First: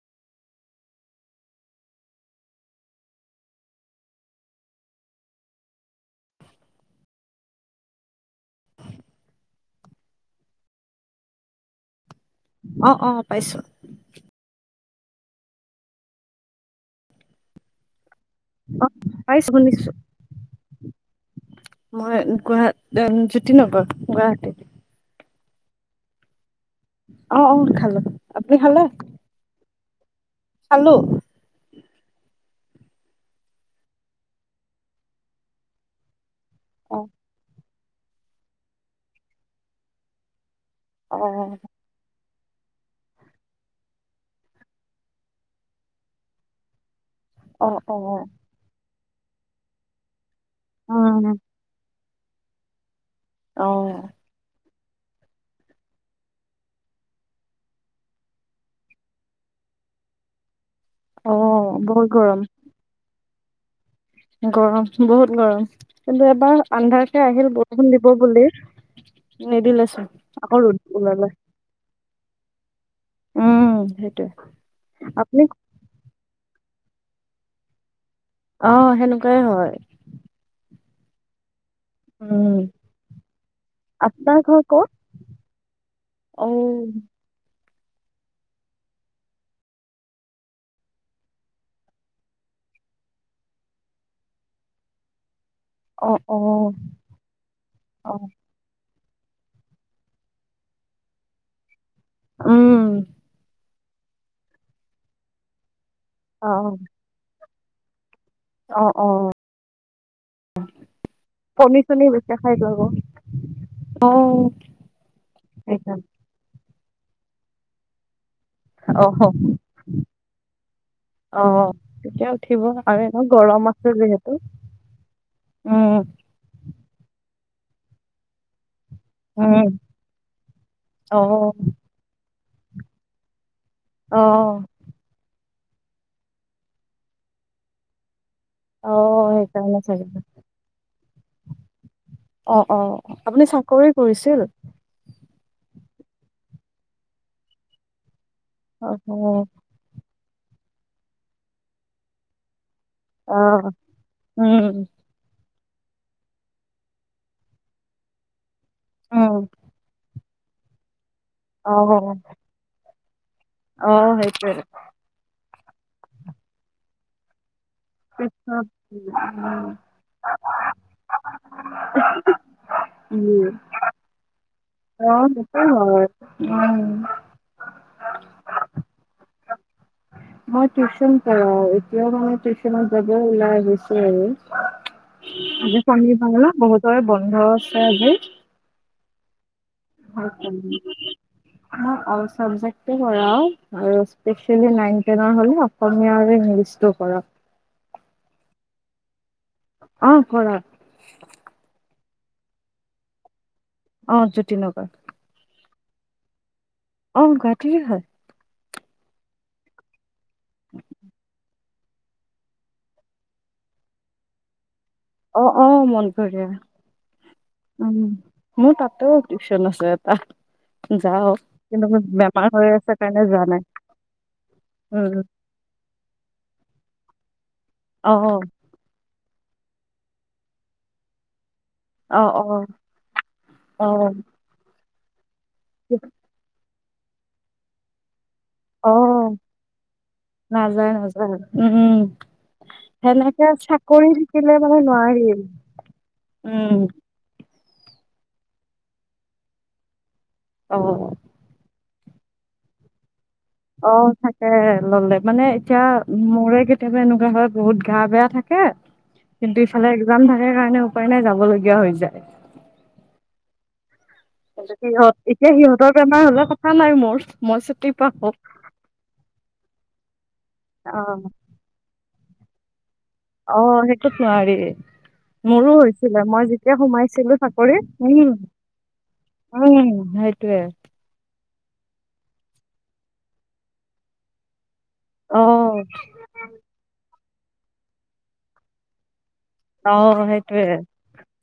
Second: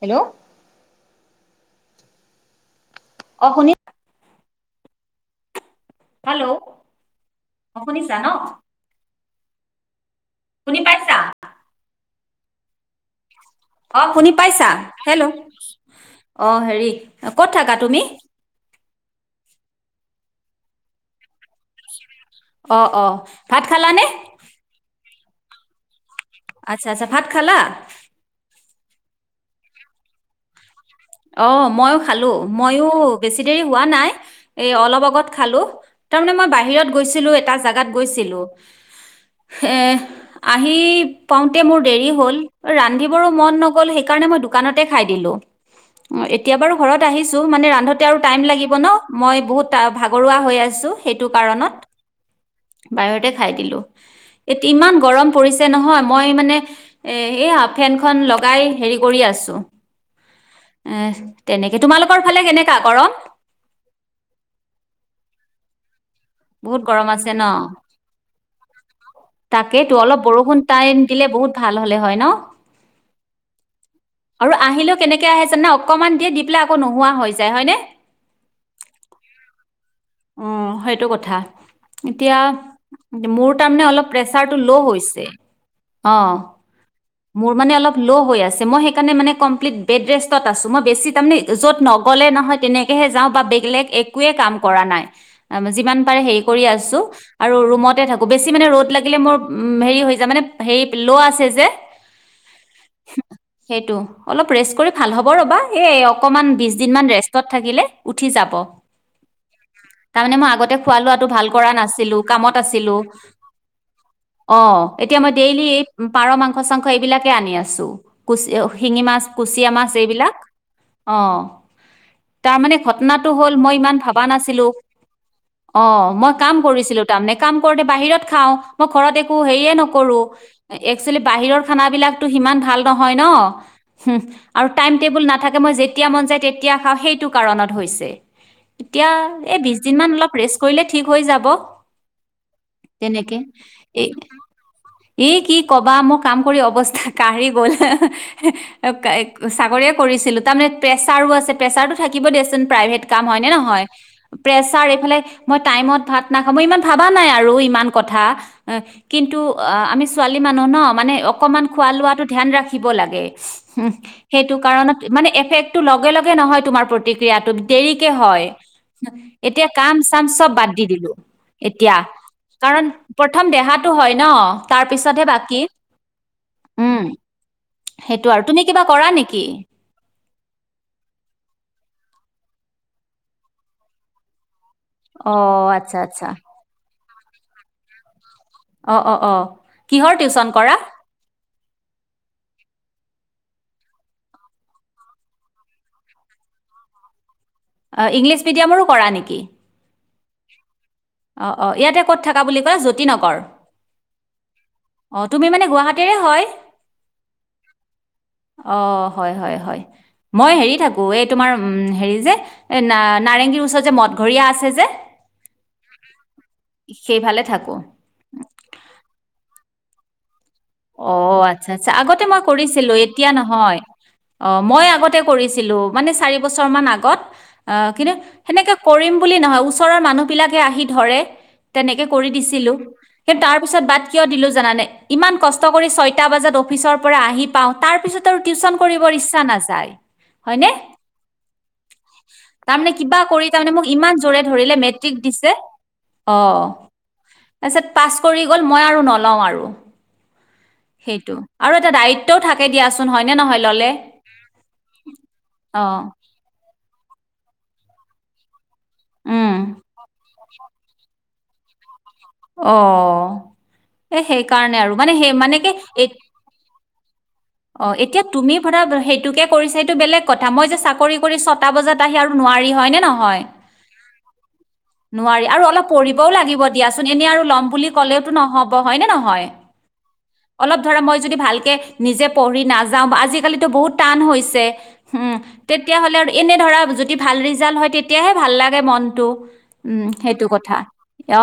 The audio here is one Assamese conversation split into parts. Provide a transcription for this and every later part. হেল্ল'। অ উঠোনী। হেল্ল'। অ শুনিছা ন। শুনি পাইছা? অ অ। পাইছো অ শুনি পাইছা? হেল্ল', অ হেৰি ক'ত থাকা তুমি? অ পাইছো শুনিছো। মই গুৱাহ অ অ জ্যোতি ভাত নগৰ খালানে গুৱাহাটীত। আচ্ছা আচ্ছা ভাত অ অ খালা খালে আপুনি খালে। খালো। অ ময়ো খালো মইও বেছি দেৰি হোৱা নাই এ অলপ আগত খালো তাৰমানে মই বাহিৰত অ গৈছিলো এটা জাগ গাত গৈছিলো এ আহি অ পাওঁতে মোৰ দেৰি হ'ল ৰান্ধিবৰো মন নগল সেইকাৰণে মই দোকানতে খাই দিলো। অ এতিয়া বাৰু ঘৰত আহিছো অ মানে অ ৰান্ধোতে আৰু টাইম লাগিব ন। মই বহুত ত ভাগৰুৱা হৈ আছো উম সেইটো কাৰণত বাহিৰতে খাই অ দিলো। ইমান গৰম পৰিছে নহয় মই মানে এ এই ফেনখন লগাই হেৰি কৰি আছো। আহ অ তেনেকে বহুত তোমালোকৰ গৰম ফালে কেনেককা গ গৰম বহুত গৰম। কিন্তু এবাৰ বহুত গৰম আন্ধাৰ হে আছে ন আহিল বৰষুণ দিব বুলি নিদিলে তাকেইতো চোন অলপ বৰষুণ আকৌ ৰদ টাইম দিলে ওললে। বহুত ভাল হলে হয় ন সেইটোৱে আৰু আহিলেও কেনেকে আপুনি আহে জানা অকমান দিয়ে দি পেলাই আকৌ নোহোৱা হৈ যায় হয়নে। আহ সেনেকুৱাই হয়। অ সেইটো কথা এতিয়া উম মোৰ তাৰমানে অলপ আপোনাৰ প্ৰেচাৰটো ঘৰ ল' ক'ত হৈছে অ। মোৰ মানে আলপ ল হৈছে মই সেই কাৰণে মানে কমপিলিট বেটৰেছত আছো মই বেছি তাৰ মানে য়ত নগলে নহয় তেনেকেহে যাও বেলেগ একোৱেই কাম কৰা নাই। যিমান অ পাৰে অ হেৰি কৰি আছো আৰু ৰুমতে অ থাকো বেছি মানে ৰ'দ লাগ ল মোৰ উ হেৰি হৈ যা মানে হে ল আছে যে উম সেইটো অলপ ৰেষ্ট কৰি ভাল হ'ব ৰ'বা এ অকনমান অ বিশ দিন মান ৰেষ্ট তাত থাকিলে উঠিয়াব অ অ অ তাৰ মানে আগতে খোৱা লোৱাটো ভাল কৰা কণী চনী নাছিলো বেছি খাই কামত যাব। আছিলো অ এতিয়া মই ডেলি এ সেইকাৰণে পাৰ মাংস অচ [unintelligible] সেইবিলাকে আনি আছো। হিংঙি মাছ অ', কুচিয়া মাছ এই বিলাক অ তেতিয়া তাৰ উঠিব মানে আৰু এনে ঘটনাটো হ'ল গৰম মই আছে ভবা যিহেতু। নাছিলোঁ অ উম, মই কাম কৰিছিলো তাৰ মানে কাম কৰোতে বাহিৰত খাওঁ মই ঘৰত একো উম, হেয়ে নকৰো একচুৱেলি অ', বাহিৰৰ বিলাকো সিমান ভাল নহয় ন উম অ', আৰু টাইম টেবুল নাথাকে। মই যেতিয়া মন যায় তেতিয়া খাওঁ সেইটো কাৰণত হৈছে। অ এতিয়া এ বিশ সেইকাৰণে দিন চাগে। মান অলপ ৰেষ্ট কৰিলে ঠিক হৈ যাব। অ অ তেনেকে আপুনি চাকৰি এই কৰিছিল। এই কি ক'বা মোক কাম কৰি অৱস্থা কাঢ়ি গ'ল অ', চাকৰিয়ে কৰিছিলো। তাৰমানে প্ৰেছাৰো আছে প্ৰেছাৰটো থাকিব দিয়া চোন প্ৰভেট কাম হয় নে অ', নহয় উম পেচাৰ এই ফালে মই টাইমত ভাত নাখওঁ মই ইমান ভাবা নাই আৰু ইমান কথা উম কিন্তু আমি ছোৱালী মানুহ ন মানে অকণমান খোৱা অ', লোৱাটো ধ্যান ৰাখিব লাগে। দে অ উম সেইটোৱে। সেইটো কাৰণত মানে এফেক্ট টো লগে লগে নহয় তোমাৰ প্ৰতিক্ৰিয়াটো দেৰিকে হয় পিছত এতিয়া কাম চাম চব বাদ দি দিলো এতিয়া কাৰণ উম, প্ৰথম দেহাটো হয় ন তাৰ পিছতহে অ', সেইটো বাকী হয়। উম সেইটো আৰু তুমি কিবা কৰা নেকি? কি মই টিউচন প এতিয়াও মানে টিউশনত যাব ওলাইছ আৰু অ আচ্ছা আচ্ছা [unintelligible] [unintelligible] অ অ অ কিহৰ টিউচন কৰা? মই অল চাবজেক্ট ই কৰাও স্পোচিয়েল নাইন টেনৰ হলে, আৰু হ অসমীয়া আৰু ইংলিছ কৰাও। অ ইংলিছ মিডিয়ামৰো কৰা নেকি? অ কৰাও অ অ ইয়াতে ক'ত থাকা বুলি কয়? জ্যোতি নগৰ অ জ্যোতিনগৰ অ তুমি মানে গুৱাহাটী ৰে হয়। অ গুৱাহাটীৰে হয়। অ হয় হয় হয় মই হেৰি থাকো এই তোমাৰ উম হেৰি যে নাৰেংগীৰ ওচৰত যে মদঘৰীয়া আছে যে অ অ মন কৰি সেইফালে থাকো উ মোৰ তাতেও টিউচন আছে। তেটা অ আচ্ছা আচ্ছা আগতে মই হৈ আছে কৰিছিলো কাৰণে এতিয়া যোৱা নাই। নহয়। অ মই উম, আগতে কৰিছিলো। মানে চাৰি বছৰ মান আগত অ কিন্তু সেনেকে কৰিম বুলি নহয় ওচৰৰ মানুহ বিলাকে আহি ধৰে তেনেকে কৰি অ' অ' দিছিলো কিন্তু তাৰ পিছত বাদ অ' কিয় দিলো জানানে? ইমান কষ্ট কৰি ছয়টা বজাত অফিচৰ পৰা আহি পাওঁ তাৰ পিছত টিউচন কৰিব অ' ইচ্ছা নাযায়। হয়নে নাযায় নাযায় উম, তাৰমানে কিবা কৰি সেনেকে তাৰে মোক চাকৰি ইমান জৰে থাকিলে ধৰিলে মানে মেট্ৰিক নোৱাৰি। দিছে অ উম, তাৰপিছত পাছ কৰি গ'ল মই আৰু নলওঁ আৰু অ'। সেইটো আৰু এটা দায়িত্বও থাকে দিয়াচোন হয়। অ থাকে ললে মানে অ এতিয়া মোৰে কেতিয়াবা এনেকুৱা হয় বহুত গা বেয়া থাকে। উম কিন্তু ইফালে একজাল সেই কাৰণে উপায় নাই যাব লগগীয়া হৈ যায়। অ এ সেইকাৰণে আৰু মানে সেই সহঁত এতিয়া মানে কি সিহঁতৰ এ বেমাৰ হলে কথা নাই মোৰ মই অ ছুটি এতিয়া পাওঁ। তুমি সধা সেইটোকে কৰিছে। বেলেগ কথা মই যে চাকৰি অ', কৰি ছটা বজাত। সি আৰু নোৱাৰি হয় নে ন? হয় অ', সেইটোত নোৱাৰি নোৱাৰি আৰু মোৰো অলপ কৰিব হৈছিলে ও মই লাগিব যেতিয়া দিয়াচোন এনে সোমাইছিলো আৰু লম চাকৰিত বুলি কলে উম, তো হয় নে নহয় উম, সেইটোৱে অলপ ধৰা যদি মই ভাল নিজে পঢ়ি নাযাও আজিকালিতো বহুত টান হৈছে। উম অ', তেতিয়াহ'লে আৰু এনে ধৰা যদি ভাল ৰিজাল্ট হয় তেতিয়াহে ভাল লাগে মনটো। উম অ', সেইটো সেইটোৱে। কথা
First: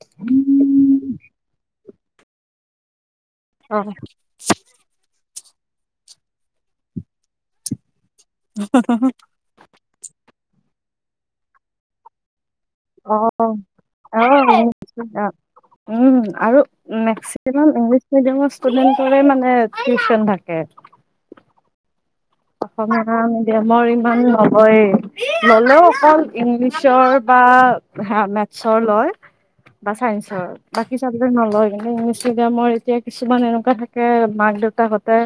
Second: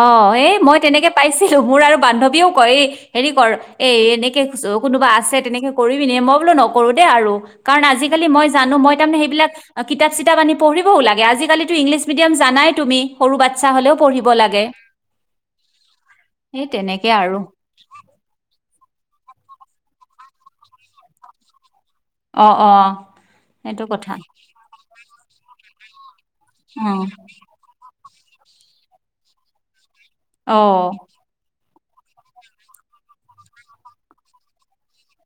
অ এ মই তেনেকে পাইছিলো, মোৰ আৰু বান্ধৱীও কৰে হেৰি কৰ এ অ', এনেকে কোনোবা আছে, [inaudible] কৰিবি নে? মই বোলো নকৰো দেই আৰু, কাৰণ আজি কালি মই জানো, মই তাৰমানে সেইবিলাক কিতাপ চিতাপ আনি পঢ়িবও লাগে আজিকালিতো ইংলিছ মিডিয়াম জানাই, তুমি সৰু বাচ্ছা হলেও অ' পঢ়িব লাগে অ' উম আৰু সেই তেনেকে আৰু মেক্সিমাম ইংলিছ মিডিয়ামৰ ষ্টুডেণ্টৰে মানে টিউচন থাকে। অ অ অসমীয়া সেইটো মিডিয়ামৰ কথা ইমান নহয়ে আৰু অকল উম ইংলিছৰ বা হা মেথছৰ লয়, বা চাইঞ্চৰ, অ', বাকী চাবজেক্ট নলয়। ইংলিছ মিডিয়ামৰ এতিয়া কিছুমান এনেকুৱা থাকে, মাক দেউতাহঁতে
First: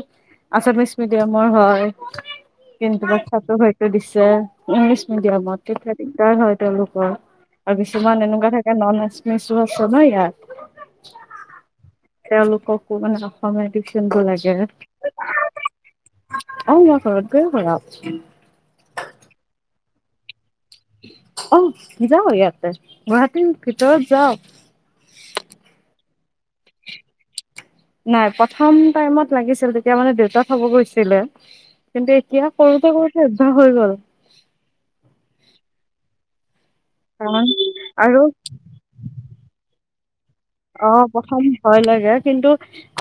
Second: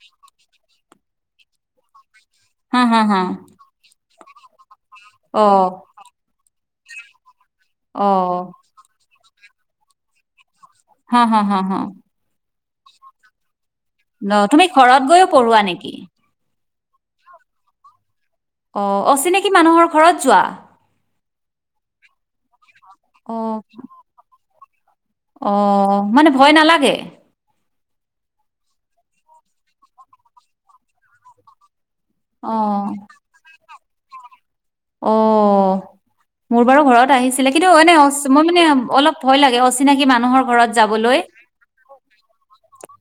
আছামিছ মিডিয়ামৰ হয়, [unintelligible] [unintelligible] যে হা, হা, হা, ইংলিছ মিডিয়ামত, অ', তেতিয়া দিকদাৰ হয়। তেওঁলোকৰ আৰু কিছুমান এনেকুৱা অ', থাকে ন চনো আছে ইয়াৰ [unintelligible] হা হা হা হা [unintelligible] ন লাগে তুমি ঘৰত গৈও পঢ়োৱা নেকি? অ' মই ঘৰত গৈও পঢ়াও। অঁ, অচিনাকি মানুহৰ ঘৰত যোৱা? অ' যাও ইয়াত। গুৱাহাটীৰ অ', ভিতৰত যাওঁ। অ' মানে ভয় নালাগে? নাই, প্ৰথম টাইমত লাগিছিল, তেতিয়া মানে দেউতা থ'ব গৈছিলে। কিন্তু এতিয়া অ', কৰোতে কৰোতে অভ্যাস হৈ গ'ল। [inaudible] অ'। মোৰ বাৰু ঘৰত কাৰণ আহিছিলে, কিন্তু এনে আৰু মই মানে অলপ ভয় লাগে, অচি চিনাকি মানুহৰ ঘৰত অ' যাবলৈ। প্ৰথম ভয় লাগে, কিন্তু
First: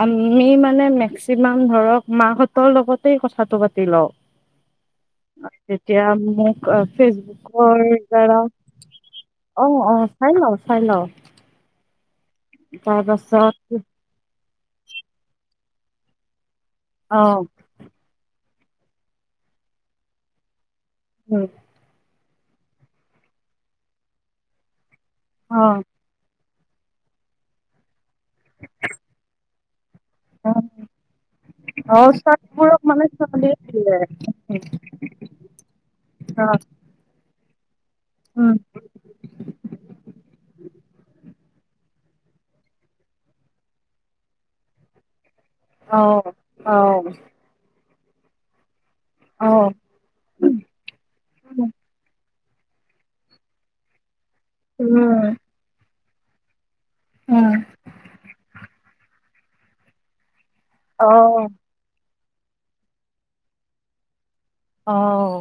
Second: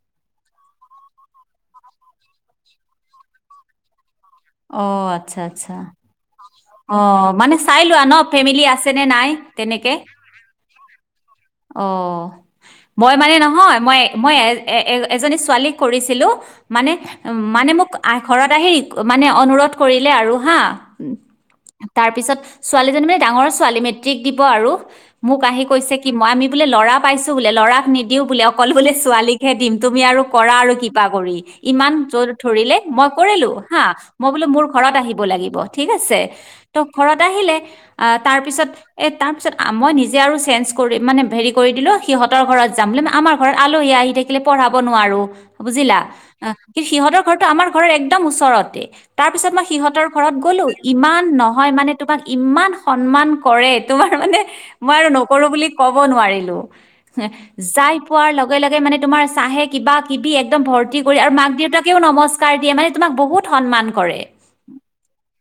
আম আমি মানে মেক্সিমাম ধৰক মাহঁতৰ লগতেই কথাটো পাতি লওঁ। অঁ আচ্ছা-আচ্ছা তেতিয়া মোক অঁ মানে ফেচবুকৰ চাই লোৱা ন, দ্বাৰা ফেমিলি আছে নে নাই, অ তেনেকে, অ চাই লওঁ চাই লওঁ অঁ। মই মানে নহয়, তাৰপাছত মই -মই এ এ-এ এজনী ছোৱালীক কৰিছিলোঁ। মানে অ উম মানে মোক আ ঘৰত [unintelligible] মানে অনুৰোধ কৰিলে আৰু হাঁ। উম, তাৰপিছত ছোৱালীজনী মানে ডাঙৰ ছোৱালী, মেট্ৰিক দিব আৰু। মোক অ আহি কৈছে, কি মই আমি বোলে ল'ৰা পাইছো বোলে, ল'ৰাক নি দিওঁ বোলে, অকল বোলে ছোৱালীক হে দিম। তুমি আৰু কৰা আৰু কিবা কৰি, ইমান অ জোৰ ধৰিলে চাৰবোৰক মানে মই ছোৱালী কৰিলোঁ। হা দিয়ে মই বোলো মোৰ ঘৰত আহিব লাগিব, ঠিক আছে, অ ত' ঘৰত আহিলে অঁ তাৰ উম পিছত এ তাৰপিছত মই নিজে আৰু চেঞ্জ কৰিম মানে ভেৰি কৰি দিলো সিহঁতৰ ঘৰত যাম বুলি আমাৰ ঘৰত আলহী আহি থাকিলে পঢ়াব নোৱাৰোঁ। বুজিলা, অ অঁ অ কিন্তু সিহঁতৰ ঘৰতটো আমাৰ ঘৰৰ এক একদম ওচৰত। তে তাৰ অ পিছত মই সিহঁতৰ ঘৰত গ'লো, ইমান নহয় মানে তোমাক ইমান সন্মান কৰে, তোমাৰ মানে মই আৰু উম নকৰো বুলি কওঁ। কব নোৱাৰিলোঁ। উম। যায় পোৱাৰ লগে লগে মানে তোমাৰ।। চাহে কিবা কিবি এক।। একদম ভৰ্তি কৰি আৰু অ', মাক দেউতাকেও নমস্কাৰ।। দিয়ে মানে তোমাক বহুত।। সন্মান কৰে। অহ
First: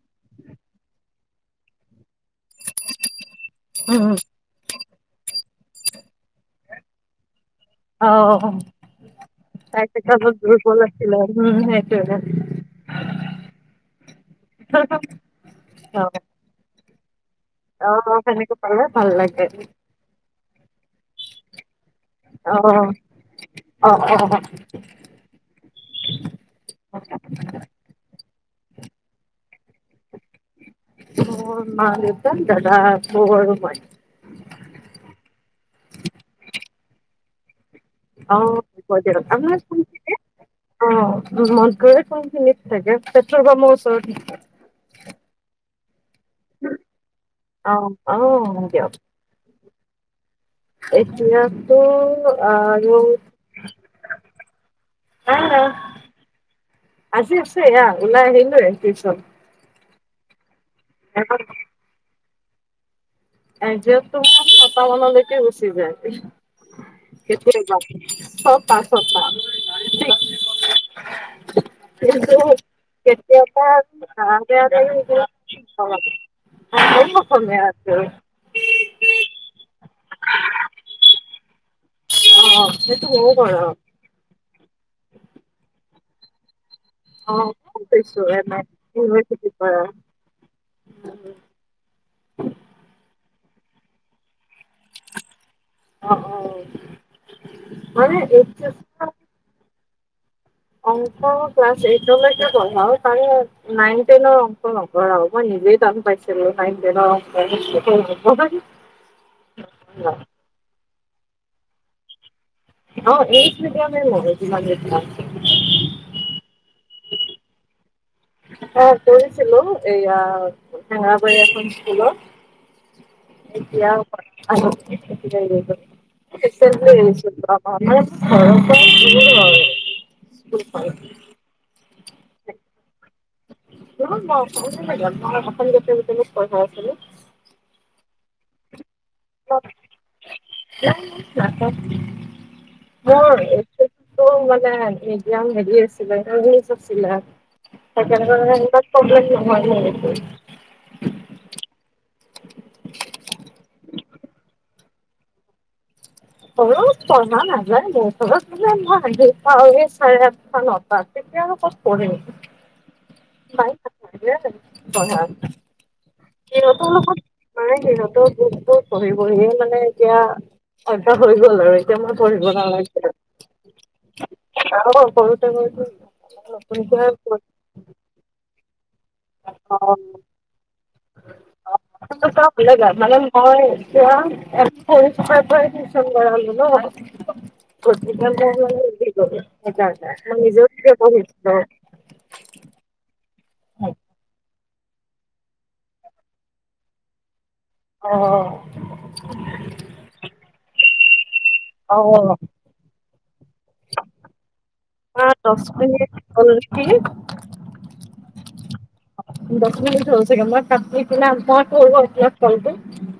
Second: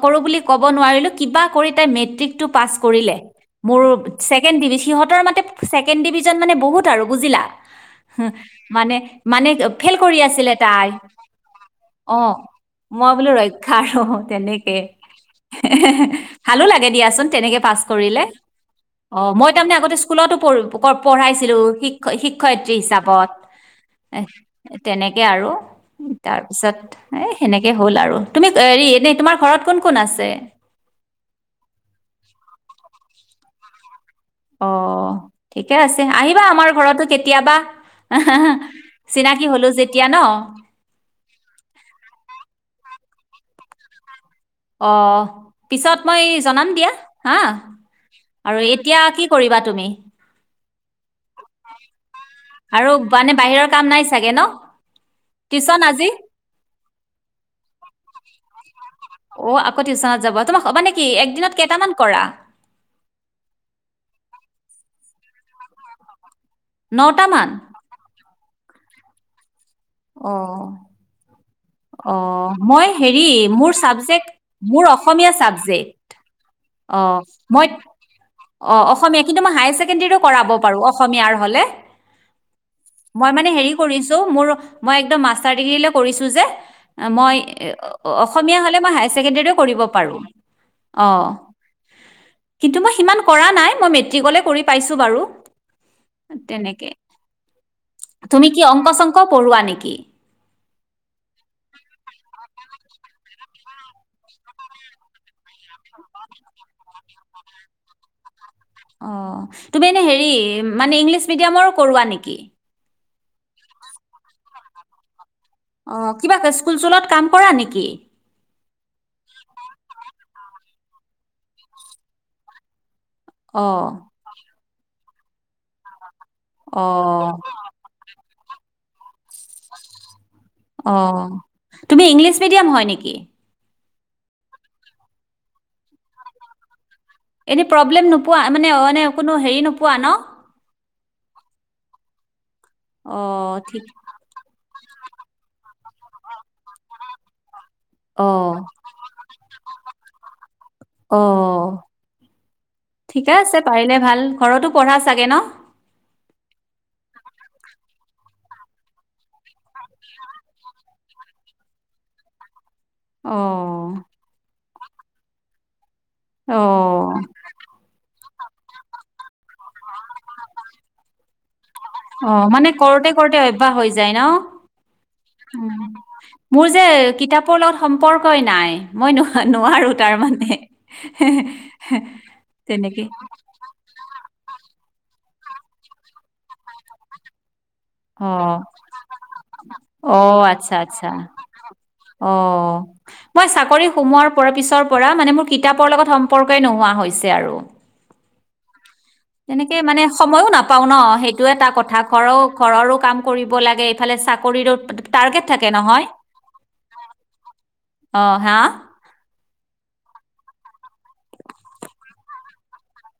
নকৰো বুলি ক'ব নোৱাৰিলো কিবা কৰি তাই মেট্ৰিক।। টো পাছ কৰিলে। মোৰ উম, চেকেণ্ডেৰী সিহঁতৰ মানে।। ছেকেণ্ড ডিভিজন মানে বহুত আৰু বুজিলা। অ', মানে মানে তাইক ফেইল কৰি অলপ আছিলে দুৰ্বল তাই।। আছিলে উম, সেইটোৱে অ মই বোলো ৰক্ষা তেনেকে অ'। ভালো লাগে দিয়া তেনেকে পাছ অ', কৰিলে সেনেকে পালে ভাল অ লাগে মই তাৰমানে আগতে স্কুলটো পঢ়ো পঢ়াইছিলো শিক শিক্ষয়িত্ৰী অ', হিচাপত অ', এ অ'। তেনেকে আৰু তাৰপিছত এই সেনেকৈ হ'ল আৰু তুমি হেৰি এনেই তোমাৰ ঘৰত কোন কোন আছে অ মাল যে দাদা বৌ আৰু মই অ ঠিকে আছে আহিবা আমাৰ ঘৰতো কেতিয়াবা অ হয় দিয়ক চিনাকি আপোনাৰ হলো যেতিয়া ন কোনখিনিত অ নলবাৰীৰ কোনখিনিত থাকে পেট্ৰল পামৰ ওচৰত অ পিছত মই জনাম দিয়া হা অ', আৰু অ', দিয়ক এতিয়া কি কৰিবা তুমি এতিয়াতো আৰু মানে বাহিৰৰ কাম নাই চাগে ন আহ টিউচন আজি আহ আজি আছে আহ ওলাই আহিলোৱে টিউচন অ আকৌ টিউচনত যাব তোমাক মানে কি একদিনত কেইটামান কৰা একজেকটো ছয়টা মানলৈকে গচি যায় নটামান সেইটোৱে ন [unintelligible] পাঁছ ছঁটা অ অ কিন্তু মই হেৰি কেতিয়াবা মোৰ চাবজেক্ট আগে আগে মোৰ অসমীয়া চাবজেক্ট অ অসমীয়া মই আছে অ অসমীয়া কিন্তু মই হায়াৰ ছেকেণ্ডৰীৰো কৰাব পাৰো অসমীয়াৰ হলে অ সেইটো মই ময়ো মানে হেৰি কৰোঁ। কৰিছো মোৰ মই একদম মাষ্টাৰ ডিগ্ৰী কৰিছো যে অ মই কৈছো এনে অসমীয়া হ'লে মই হায়াৰ ইউনিভাৰ্চিটিৰ ছেকেণ্ডৰীও কৰিব পৰা। পাৰোঁ অ কিন্তু মই সিমান কৰা নাই মই মেট্ৰিকলে কৰি পছো বাৰু অ অ তেনেকে মানে তুমি এইচ কি এছ অংক চংক পঢ়োৱা নেকি বাকী অংক ক্লাছ এইটলৈকে পঢ়াও তাৰে নাইন টেনৰ অংক নকঢ়ও মই নিজেই টান পাইছিলো নন টেনৰ অংক অ তুমি এনে হেৰি মানে ইংলিছ মিডিয়ামৰো কৰোৱা নেকি অ ইৎলিচ মডিয়া ম হমান অ কিবা স্কুল চুলত কাম কৰা নেকি অ কৰিছিলো এয়া হ বখন স্কুল অঁ এতিয়া জয় বগ বুজি পোৱা অঁ নাই ভইচতো ঘৰৰ পৰা ঘূৰিলোঁ অঁ স তুমি ইংলিছ মিডিয়াম হয় নেকি নহয় মই আছামিজ মিডিয়া এনে প্ৰব্লেম নপোৱা পোৱা মানে এনে কোনো হেৰি নোপোৱা ন তাৰপ অ এম অঁ ঠিক বাল একদম হেৰি আছিলেজ আছিলা বুজি অঁ পোৱা নাই ভইচতো হয় অ ঠিকে আছে পাৰিলে ভাল ঘৰতো পঢ়া চাগে ন অ পঢ়া নাযায় বছৰত মানলে মইি পা চাৰে আঠ মটাত তেতিয়া আৰু ক'ত পঢ অ গঢ়াৰ সিহঁতৰ অ', লগত মানে সিহঁতৰ গোটতো বহি বহিয়েই মানে এতিয়া হৈ গ'ল আৰু এতিয়া মই অ পঢ়িব মানে নালাগে কৰোতে কৰোতে অভ্যাস হৈ যায় ন আৰু সৰুতে সৰুতে মোৰ যে নতুনকৈ কিতাপৰ লগত সম্পৰ্কই নাই মই নো নোৱাৰো তাৰ মানে চাবা মানে মই এতিয়া ফাইভৰ এডমিশ্যন কৰালো ন গতিকে অ', মই কি কৰিম এতিয়া অ', মোৰ নিজেও আচ্ছা পঢ়িব আচ্ছা হৈছিলে অ'। মই চাকৰি সোমোৱাৰ পৰা পিছত পৰা মানে মোৰ কিতাপৰ লগত সম্পৰ্কই নোহোৱা হৈছে আৰু অ অ এইটো এটা কথা অ ঘৰৰ ঘৰৰো কাম কৰিব লাগে এইফালে চাকৰিৰো তোমাৰ টাৰ্গেট দহ থাকে নহয় মিনিট হ'ল নেকি অ হা দছ মিনিট হল ছাগে মই কাপোৰ কিনা মই ঘৰ গৈ কিনে ফোন কৰিম